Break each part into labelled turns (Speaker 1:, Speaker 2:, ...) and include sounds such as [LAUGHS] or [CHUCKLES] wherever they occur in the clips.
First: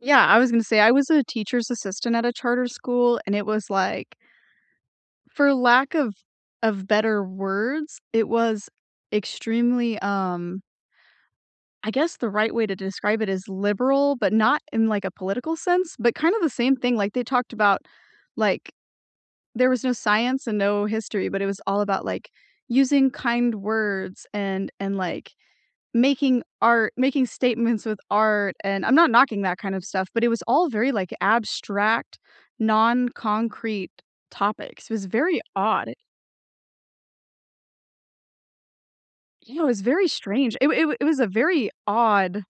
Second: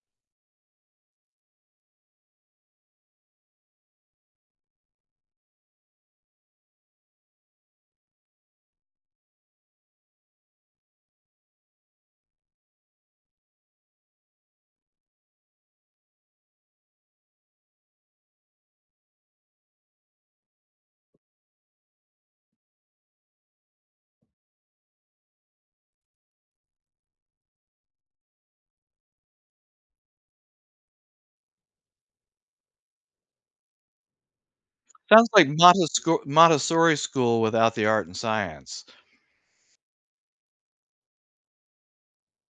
Speaker 1: Yeah, I was gonna say I was a teacher's assistant at a charter school and it was like for lack of of better words, it was extremely um I guess the right way to describe it is liberal, but not in like a political sense, but kinda the same thing like they talked about like, there was no science and no history, but it was all about like using kind words and and like making art making statements with art, and I'm not knocking that kind of stuff, but it was all very like abstract, non-concrete topics. It was
Speaker 2: Sounds
Speaker 1: very
Speaker 2: like
Speaker 1: odd.
Speaker 2: Montescor Montessori school without the art and science.
Speaker 1: You know, it was very strange. It w it w it was a very odd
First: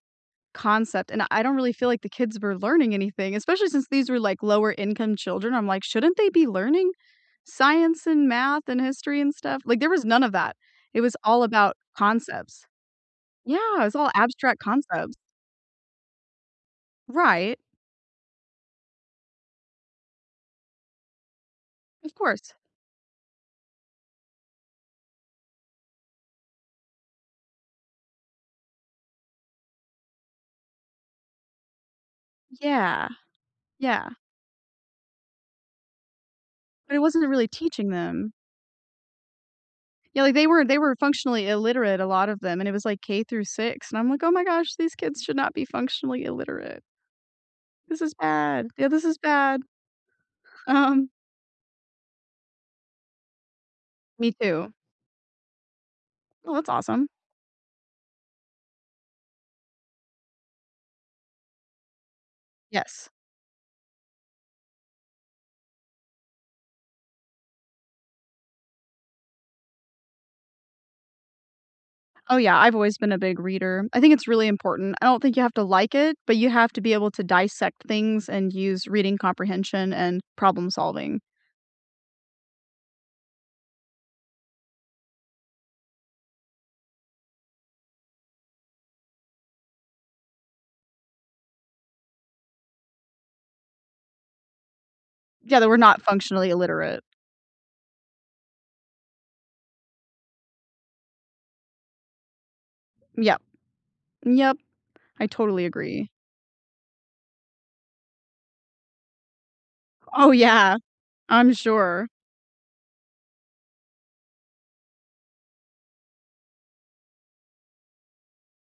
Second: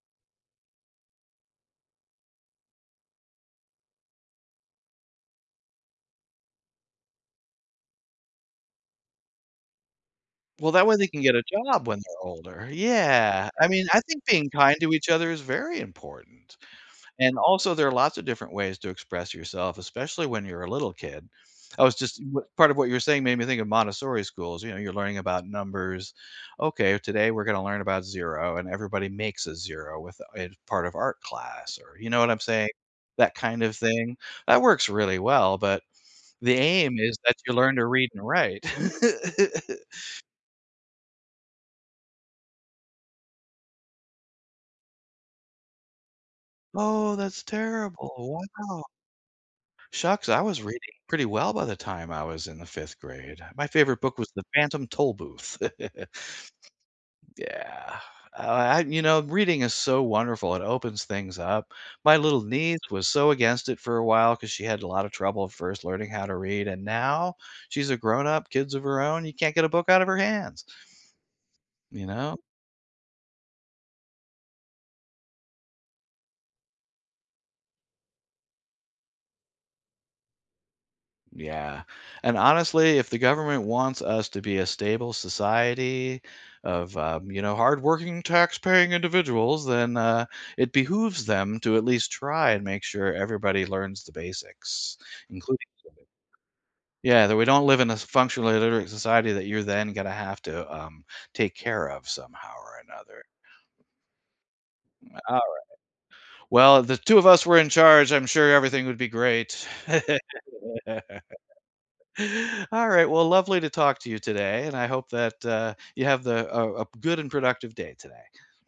Speaker 1: concept, and I don't really feel like the kids were learning anything, especially since these were like lower-income children. I'm like, shouldn't they be learning science and math and history and stuff, like there was none of that.
Speaker 2: Well, that way
Speaker 1: It
Speaker 2: they
Speaker 1: was
Speaker 2: can get
Speaker 1: all
Speaker 2: a
Speaker 1: about
Speaker 2: job when they're
Speaker 1: concepts
Speaker 2: older, yeah, I
Speaker 1: Yeah,
Speaker 2: mean,
Speaker 1: it's
Speaker 2: I
Speaker 1: all
Speaker 2: think being
Speaker 1: abstract
Speaker 2: kind to each
Speaker 1: concepts.
Speaker 2: other is very important and
Speaker 1: Right
Speaker 2: also there are lots of different ways to express yourself, especially when you're a little kid. I was
Speaker 1: Of
Speaker 2: just m
Speaker 1: course.
Speaker 2: part of what you're saying made me think of Montessori schools, you know, you're learning about numbers. "Okay, today we're gonna learn about 0," and everybody makes a 0 with a part of art class or, you know what I'm saying,
Speaker 1: Yeah,
Speaker 2: that kind of
Speaker 1: yeah.
Speaker 2: thing that works really well, but the
Speaker 1: But
Speaker 2: aim
Speaker 1: it
Speaker 2: is
Speaker 1: wasn't a
Speaker 2: that
Speaker 1: really
Speaker 2: you learn to
Speaker 1: teaching
Speaker 2: read and
Speaker 1: them.
Speaker 2: write. [CHUCKLES]
Speaker 1: Yeah, like they were they were functionally illiterate, a lot of them, and it was like K through 6, and I'm like, "Oh my gosh, these kids should not be functionally illiterate."
Speaker 2: Oh, that's
Speaker 1: "This is
Speaker 2: terrible.
Speaker 1: bad.
Speaker 2: Wow.
Speaker 1: Yeah, this is bad."
Speaker 2: Shucks, I was reading
Speaker 1: Um
Speaker 2: pretty well by the time I was in the 5th grade. My favorite book was
Speaker 1: Me
Speaker 2: The
Speaker 1: too.
Speaker 2: Phantom Tollbooth. [CHUCKLES]
Speaker 1: Well, that's awesome.
Speaker 2: Yeah, I I you know, reading is so wonderful, it opens things up. My little niece was
Speaker 1: Yes.
Speaker 2: so against it for a while 'cause she had a lot of trouble first learning how to read and now she's a grown-up, kids of her own, you can't get a book out of her hands you know?
Speaker 1: Oh yeah, I've always been a big reader. I think it's really important. I don't think you have to like it, but you have to be able to dissect things and use reading comprehension and problem solving.
Speaker 2: Yeah, and honestly, if the government wants us to be a stable society of, um, you know, hardworking taxpaying individuals, then, uh, it behooves them to at least try and make sure everybody learns the basics,
Speaker 1: Yeah,
Speaker 2: including
Speaker 1: that we're not functionally
Speaker 2: [UNINTELLIGIBLE]
Speaker 1: illiterate.
Speaker 2: Yeah, that we don't live in a s functionally illiterate society that you're then gonna have to, um, take care of somehow or another.
Speaker 1: Yep, yep,
Speaker 2: M
Speaker 1: I
Speaker 2: alright.
Speaker 1: totally agree.
Speaker 2: Well, the 2 of us were in charge, I'm sure everything would be great. [LAUGHS]
Speaker 1: Oh yeah, I'm sure.
Speaker 2: Alright, well, lovely to talk to you today, and I hope that, uh, you have the a a good and productive day today.